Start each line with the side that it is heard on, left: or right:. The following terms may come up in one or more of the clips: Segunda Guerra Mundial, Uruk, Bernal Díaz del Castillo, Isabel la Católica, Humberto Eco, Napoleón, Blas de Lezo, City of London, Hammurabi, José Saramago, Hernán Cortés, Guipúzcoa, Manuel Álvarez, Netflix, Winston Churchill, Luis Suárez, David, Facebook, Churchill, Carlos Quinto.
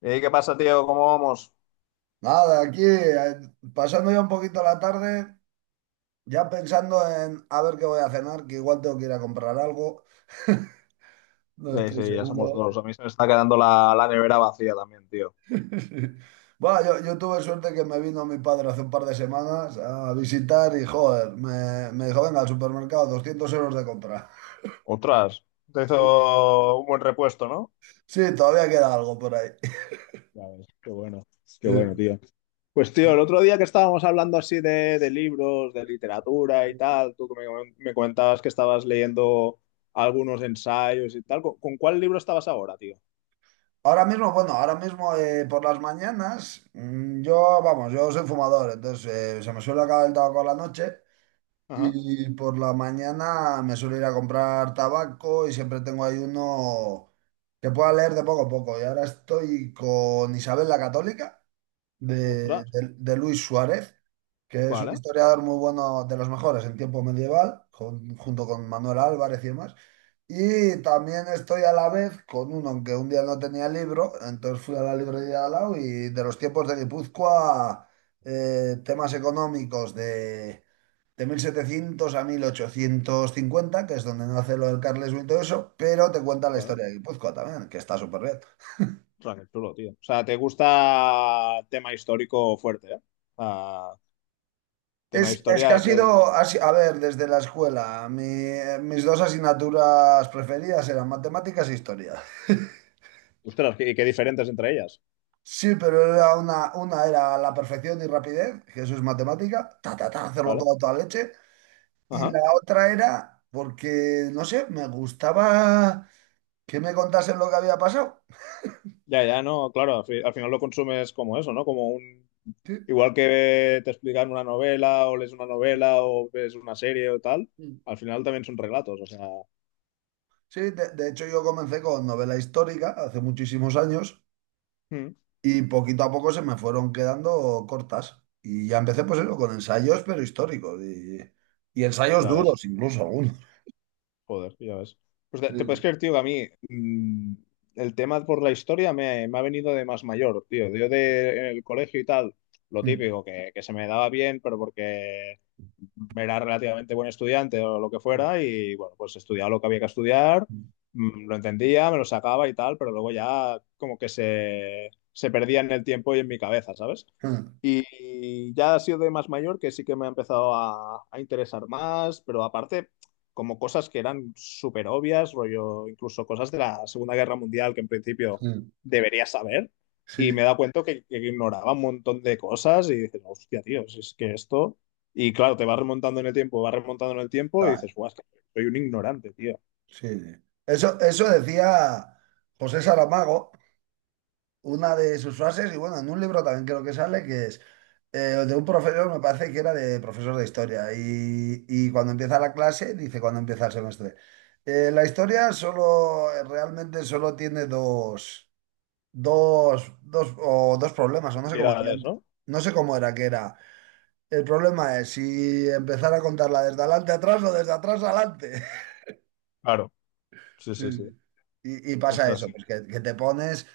left: Ey, ¿qué pasa, tío? ¿Cómo vamos?
right: Nada, aquí pasando ya un poquito la tarde, ya pensando en a ver qué voy a cenar, que igual tengo que ir a comprar algo, no
left: Sí,
right: estoy
left: sí, ya somos
right: seguro.
left: dos. A mí se me está quedando la nevera vacía también, tío.
right: Sí. Bueno, yo tuve suerte que me vino mi padre hace un par de semanas a visitar y, joder, me dijo, venga, al supermercado, 200 € de compra.
left: Otras. Te hizo un buen repuesto, ¿no?
right: Sí, todavía queda algo por ahí.
left: Ya ves, qué bueno,
right: Sí.
left: tío. Pues, tío, el otro día que estábamos hablando así de libros, de literatura y tal, tú que me comentabas que estabas leyendo algunos ensayos y tal, ¿con cuál libro estabas ahora, tío?
right: Ahora mismo, bueno, ahora mismo por las mañanas, vamos, yo soy fumador, entonces se me suele acabar el tabaco a la noche.
left: Ajá.
right: Y por la mañana me suelo ir a comprar tabaco y siempre tengo ahí uno que pueda leer de poco a poco. Y ahora estoy con Isabel la Católica de,
left: Ostras.
right: de- de Luis Suárez, que es un
left: Vale,
right: historiador muy bueno, de los mejores en tiempo medieval, junto con Manuel Álvarez y demás. Y también estoy a la vez con uno, aunque un día no tenía libro, entonces fui a la librería de al lado y de los tiempos de Guipúzcoa, temas económicos de 1700 a 1850, que es donde nace lo del Carlismo y todo eso, pero te cuenta la
left: vale.
right: historia de Guipúzcoa también, que está súper bien.
left: Ostras, qué chulo, tío. O sea, te gusta tema histórico fuerte, ¿eh? Ah, tema
right: Es que
left: historia
right: ha
left: es
right: sido,
left: el...
right: ha si- a ver, desde la escuela, mis dos asignaturas preferidas eran matemáticas e historia.
left: Ostras, y qué diferentes entre ellas,
right: Sí, pero era una era la perfección y rapidez, que eso es matemática, ta, ta, ta, hacerlo
left: ¿vale?
right: todo a toda leche. Y
left: Ajá.
right: la otra era porque, no sé, me gustaba que me contasen lo que había pasado.
left: Ya, ya, no, claro, al, al final lo consumes como eso, ¿no? Como un... Igual que te explican una novela o lees una novela o ves una serie o tal,
right: Sí.
left: al final también son relatos, o sea,
right: Sí, de hecho yo comencé con novela histórica hace muchísimos años
left: mm,
right: y poquito a poco se me fueron quedando cortas. Y ya empecé pues eso, con ensayos, pero históricos y ensayos
left: ya ves.
right: duros, incluso algunos.
left: Joder, ya ves. Pues te puedes
right: Sí,
left: creer, tío, que a mí, el tema por la historia me ha venido de más mayor, tío. Yo de, en el colegio y tal, lo
right: sí,
left: típico, que, se me daba bien, pero porque era relativamente buen estudiante o lo que fuera, y bueno, pues estudiaba lo que había que estudiar, lo entendía, me lo sacaba y tal, pero luego ya como que se perdía en el tiempo y en mi cabeza, ¿sabes? Y ya ha sido de más mayor que sí que me ha empezado a interesar más, pero aparte, como cosas que eran súper obvias, rollo, incluso cosas de la Segunda Guerra Mundial que en principio debería saber. Y me he
right: sí.
left: dado cuenta que ignoraba un montón de cosas y dices, hostia, tío, si es que esto. Y claro, te vas remontando en el tiempo, vas remontando en el tiempo y
right: Ah,
left: dices, guau, es que soy un ignorante, tío.
right: sí, sí. Eso decía José Saramago, una de sus frases, y bueno, en un libro también creo que sale, que es eh, de un profesor, me parece que era de profesor de historia, y cuando empieza la clase, dice cuando empieza el semestre, la historia solo, realmente solo tiene dos, o dos problemas, o no sé cómo decía
left: Utilidades,
right: antes.
left: ¿no?
right: No sé cómo era que era. El problema es si empezar a contarla desde adelante atrás o desde atrás adelante.
left: Claro, sí,
right: Sí.
left: sí, sí.
right: Sí. Y
left: O
right: pasa
left: sea,
right: eso,
left: sí.
right: pues que te pones.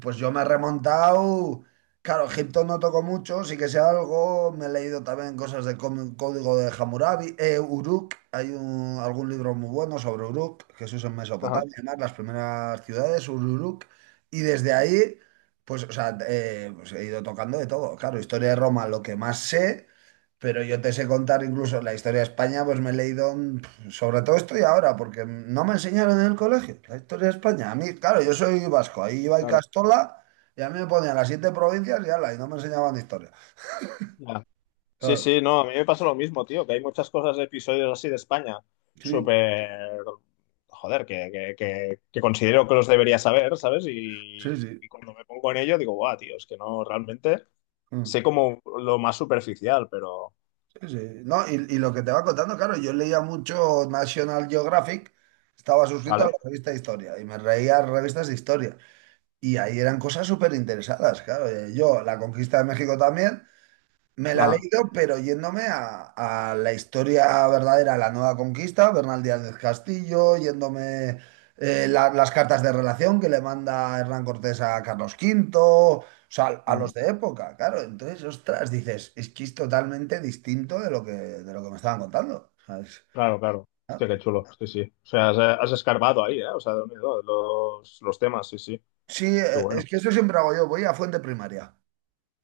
right: Pues yo me he remontado. Claro, Egipto no toco mucho, sí que sé algo. Me he leído también cosas del código de Hammurabi. Uruk, hay algún libro muy bueno sobre Uruk, Jesús en
left: Ajá,
right: Mesopotamia, además, las primeras ciudades, Uruk. Y desde ahí, pues, o sea, pues he ido tocando de todo. Claro, historia de Roma, lo que más sé, pero yo te sé contar incluso la historia de España, pues me he leído sobre todo estoy ahora, porque no me enseñaron en el colegio la historia de España. A mí, claro, yo soy vasco, ahí iba y
left: claro.
right: Castola, y a mí me ponían las siete provincias y ala, y no me enseñaban historia.
left: Sí,
right: Claro,
left: sí, no, a mí me pasa lo mismo, tío, que hay muchas cosas de episodios así de España,
right: sí,
left: súper, joder, que, que considero que los debería saber, ¿sabes?
right: sí, sí.
left: Y cuando me pongo en ello digo, guau, tío, es que no, realmente
right: Mm,
left: sé como lo más superficial, pero,
right: sí, sí. No, y lo que te va contando, claro, yo leía mucho National Geographic, estaba suscrito a la
left: ¿vale?
right: revista de historia, y me reía revistas de historia. Y ahí eran cosas súper interesadas, claro. Yo, la conquista de México también. Me la he
left: Ajá,
right: leído, pero yéndome a la historia verdadera, la nueva conquista, Bernal Díaz del Castillo, yéndome las cartas de relación que le manda Hernán Cortés a Carlos V, o sea, a
left: ajá.
right: los de época, claro. Entonces, ostras, dices, es que es totalmente distinto de lo que me estaban contando, ¿sabes?
left: Claro, claro.
right: Ah,
left: Hostia, qué chulo, sí, sí. O sea, has, has escarbado ahí, ¿eh? O sea, de unido los temas, sí, sí.
right: sí,
left: Qué
right: es
left: bueno.
right: que eso siempre hago yo, voy a fuente primaria.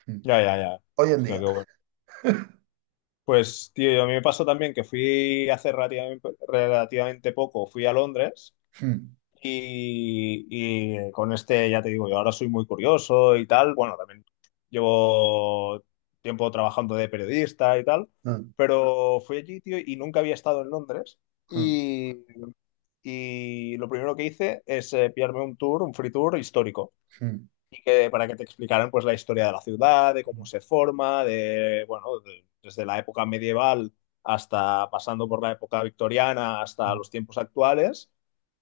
right: Mm.
left: Ya, ya, ya.
right: Hoy en
left: Hostia,
right: día.
left: qué bueno. Pues, tío, a mí me pasó también que fui hace relativamente, relativamente poco, fui a Londres
right: Mm,
left: y con este, ya te digo, yo ahora soy muy curioso y tal. Bueno, también llevo tiempo trabajando de periodista y tal,
right: mm,
left: pero fui allí, tío, y nunca había estado en Londres.
right: mm,
left: Y, y lo primero que hice es pillarme un tour, un free tour histórico
right: mm,
left: que, para que te explicaran pues la historia de la ciudad, de cómo
right: mm,
left: se forma, de, bueno, desde la época medieval hasta pasando por la época victoriana hasta los tiempos actuales.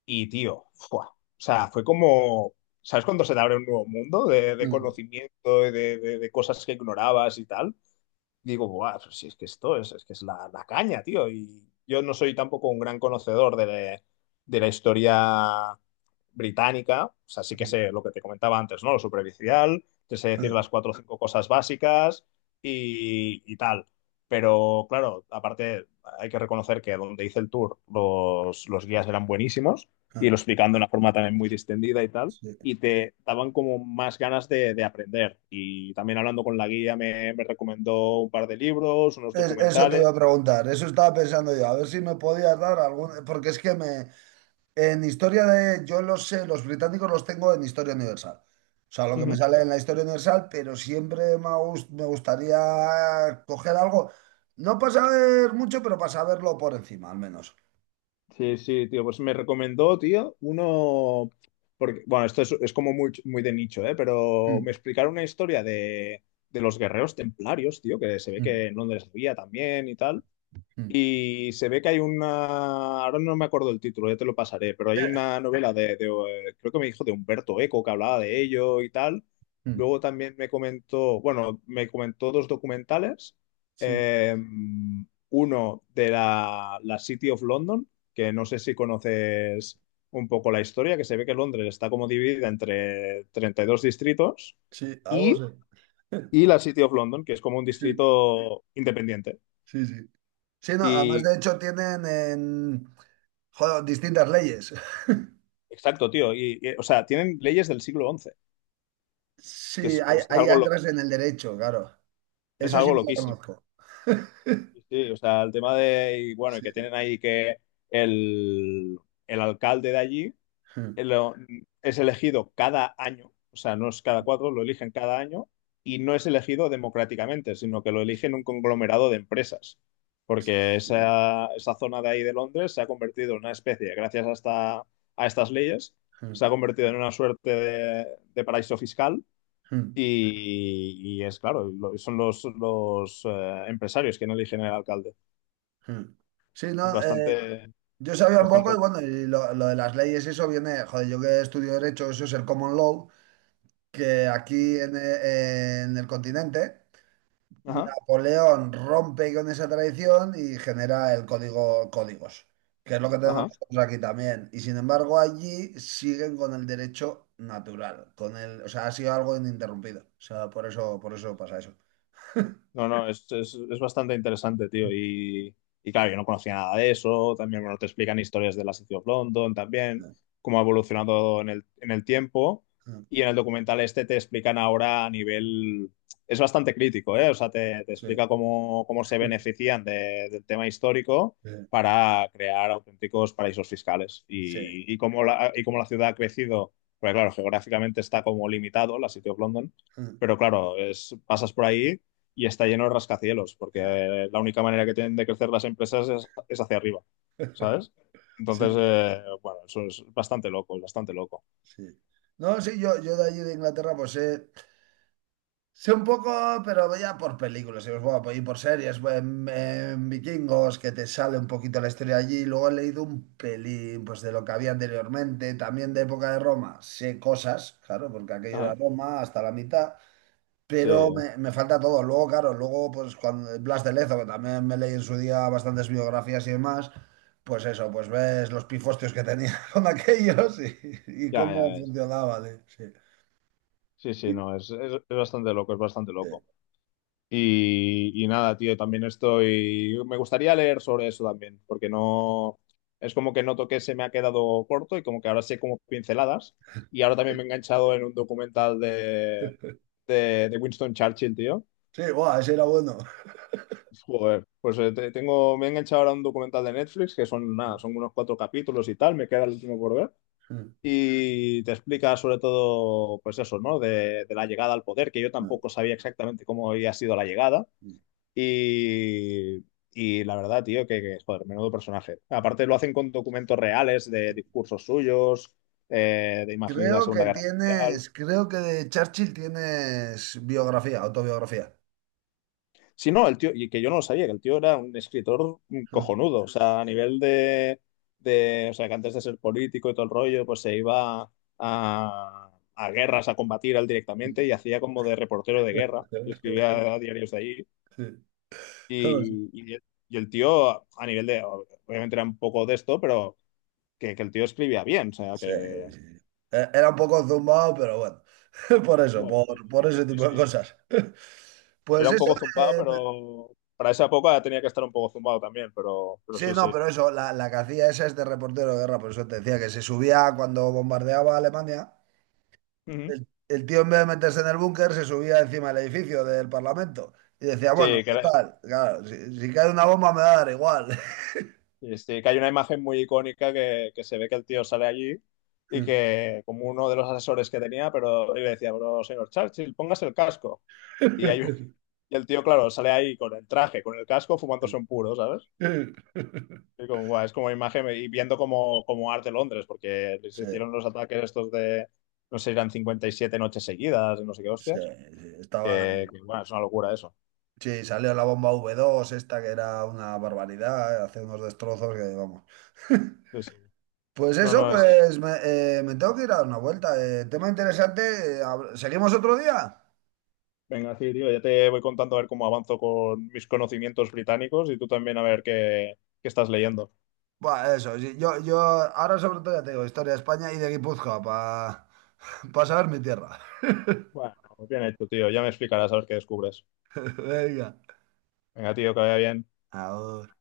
left: Y tío, ¡fua! O sea, fue como, ¿sabes cuando se te abre un nuevo mundo de
right: mm,
left: conocimiento y de, de cosas que ignorabas y tal? Digo, buah, pues si es que esto es que es la, la caña, tío. Y yo no soy tampoco un gran conocedor de, de la historia británica, o sea, sí que
right: mm,
left: sé lo que te comentaba antes, ¿no? Lo superficial, te sé decir
right: mm,
left: las cuatro o cinco cosas básicas y tal. Pero claro, aparte hay que reconocer que donde hice el tour los guías eran buenísimos y
right: mm.
left: lo explicando de una forma también muy distendida y tal
right: Sí.
left: y te daban como más ganas de aprender. Y también hablando con la guía me recomendó un par de libros, unos
right: Eso te
left: documentales.
right: iba a preguntar, eso estaba pensando yo, a ver si me podías dar algún, porque es que me, en historia de, yo los sé, los británicos los tengo en historia universal, o sea, lo que me
left: Ujú.
right: sale en la historia universal, pero siempre me, me gustaría coger algo, no para saber mucho, pero para saberlo por encima, al menos.
left: Sí, sí, tío, pues me recomendó, tío, uno, porque, bueno, esto es como muy, muy de nicho, ¿eh? Pero me
right: Mm,
left: explicaron una historia de los guerreros templarios, tío, que se ve
right: mm,
left: que en Londres había también y tal.
right: mm.
left: Y se ve que hay una, ahora no me acuerdo el título, ya te lo pasaré, pero hay
right: Eh,
left: una novela de creo que me dijo de Humberto Eco que hablaba de ello y tal.
right: mm.
left: Luego también me comentó, bueno, me comentó dos documentales.
right: Sí,
left: Eh, uno de la City of London, que no sé si conoces un poco la historia, que se ve que Londres está como dividida entre 32 distritos
right: sí, algo
left: y,
right: sé.
left: y la City of London, que es como un
right: Sí,
left: distrito independiente.
right: sí, sí. Sí, no, además
left: Y
right: de hecho tienen en, joder, distintas leyes.
left: exacto, tío. Y, o sea, tienen leyes del siglo XI, que
right: Sí, ahí,
left: es
right: ahí
left: algo,
right: entras en el derecho, claro.
left: es
right: Eso sí
left: algo
right: me lo
left: loquísimo.
right: conozco.
left: Sí, sí, o sea, el tema de, y bueno, y que
right: Sí.
left: tienen ahí que el, el alcalde de allí
right: Hmm.
left: eh, lo- es elegido cada año, o sea, no es cada cuatro, lo eligen cada año y no es elegido democráticamente, sino que lo eligen un conglomerado de empresas, porque
right: Sí.
left: esa zona de ahí de Londres se ha convertido en una especie, gracias a, a estas leyes,
right: Hmm,
left: se ha convertido en una suerte de paraíso fiscal.
right: hmm,
left: Y es claro, son los empresarios quienes eligen al alcalde.
right: hmm. Sí,
left: Es
right: no,
left: bastante,
right: yo sabía un poco
left: bastante
right: y
left: loco.
right: bueno, y lo de las leyes, eso viene, joder, yo que estudio derecho, eso es el common law, que
left: Ujú.
right: aquí en el continente
left: Ajá,
right: Napoleón rompe con esa tradición y genera el códigos, que es lo que tenemos
left: ajá.
right: nosotros aquí también. Y sin embargo, allí siguen con el derecho natural, con el, o sea, ha sido algo ininterrumpido. O sea, por eso pasa eso.
left: No, no, es bastante interesante, tío. Y claro, yo no conocía nada de eso. También, bueno, te explican historias de la City of London también, cómo ha evolucionado en el tiempo. Y en el documental este te explican ahora a nivel... Es bastante crítico, ¿eh? O sea, te
right: Sí,
left: explica cómo, cómo se benefician del tema histórico
right: sí,
left: para crear auténticos paraísos fiscales.
right: sí,
left: Y cómo la ciudad ha crecido. Porque claro, geográficamente está como limitado la City of London.
right: sí,
left: Pero claro, es, pasas por ahí y está lleno de rascacielos, porque
right: claro,
left: la única manera que tienen de crecer las empresas es hacia arriba, ¿sabes? Entonces,
right: sí,
left: bueno, eso es bastante loco, es bastante loco.
right: sí. No, sí, yo de allí de Inglaterra, pues sé. Sé un poco, pero ya por películas, y os voy a apoyar por series, voy en Vikingos, que te sale un poquito la historia allí. Luego he leído un pelín pues, de lo que había anteriormente, también de época de Roma. Sé cosas, claro, porque aquello era
left: Ajá.
right: Roma hasta la mitad,
left: Sí,
right: pero me falta todo. Luego, claro, luego, pues cuando Blas de Lezo, que también me leí en su día bastantes biografías y demás, pues eso, pues ves los pifostios que tenía con aquellos y
left: ya, ya
right: cómo
left: ves.
right: funcionaba. Sí,
left: Sí, sí, no, es bastante loco, es bastante
right: sí,
left: loco. Y nada, tío, también estoy... Me gustaría leer sobre eso también, porque no... Es como que noto que se me ha quedado corto y como que ahora sé como pinceladas. Y ahora
right: sí,
left: también me he enganchado en un documental de Winston Churchill, tío.
right: sí, buah, ese era bueno.
left: Joder, pues tengo, me he enganchado ahora a un documental de Netflix que son nada, son unos cuatro capítulos y tal, me queda el último por ver.
right: Mm,
left: Y te explica sobre todo, pues eso, ¿no? De la llegada al poder, que yo
right: mm,
left: tampoco sabía exactamente cómo había sido la llegada.
right: mm.
left: Y, y la verdad, tío, que, joder, menudo personaje. Aparte lo hacen con documentos reales de discursos suyos, de imágenes de la
right: Creo
left: Segunda
right: que
left: Guerra Mundial.
right: tienes, creo que de Churchill tienes biografía, autobiografía.
left: Sí, no, el tío, y que yo no lo sabía, que el tío era un escritor
right: Mm.
left: cojonudo, o sea, a nivel de, o sea, que antes de ser político y todo el rollo, pues se iba a, a guerras a combatir él directamente y hacía como de reportero de guerra, y escribía diarios de ahí,
right: Sí, sí.
left: y, el tío, a nivel de, obviamente era un poco de esto, pero que el tío escribía bien, o sea,
right: Sí.
left: que...
right: Era un poco zumbado, pero bueno, por eso,
left: Wow, un poco,
right: por ese
left: dices, sí,
right: tipo de
left: sí.
right: cosas.
left: Era
right: Pues
left: un
right: eso,
left: poco zumbado,
right: eh,
left: pero para esa época tenía que estar un poco zumbado también, pero
right: sí,
left: sí,
right: no,
left: sí.
right: pero eso, la que hacía esa es de reportero de guerra, por eso te decía que se subía cuando bombardeaba Alemania.
left: Ujú.
right: El tío, en vez de meterse en el búnker, se subía encima del edificio del Parlamento y decía, bueno,
left: Sí, que era,
right: total, claro, si cae una bomba me va a dar igual.
left: este, que hay una imagen muy icónica que se ve que el tío sale allí y que como uno de los asesores que tenía, pero y le decía, pero señor Churchill, póngase el casco. Y, hay, un- y el tío, claro, sale ahí con el traje, con el casco, fumándose un puro, ¿sabes? Y como, "Buah, es como imagen y viendo como, como arte Londres, porque les
right: Sí, sí,
left: hicieron los ataques estos de, no sé, eran 57 noches seguidas, no sé qué
right: sí,
left: hostias,
right: estaban...
left: que, bueno, es una locura eso.
right: Sí, salió la bomba V-2 esta, que era una barbaridad, hace unos destrozos que vamos.
left: Sí, sí.
right: Pues
left: No,
right: eso,
left: no, es,
right: pues me tengo que ir a dar una vuelta. Tema interesante. ¿Seguimos otro día?
left: venga, sí, tío, ya te voy contando a ver cómo avanzo con mis conocimientos británicos y tú también a ver qué, qué estás leyendo.
right: Buah, eso, sí, yo ahora sobre todo ya te digo, historia de España y de Guipúzcoa, para pasarme tierra.
left: Bueno, bien hecho, tío, ya me explicarás a ver qué descubres.
right: Venga.
left: Venga, tío, que vaya bien.
right: Ahora.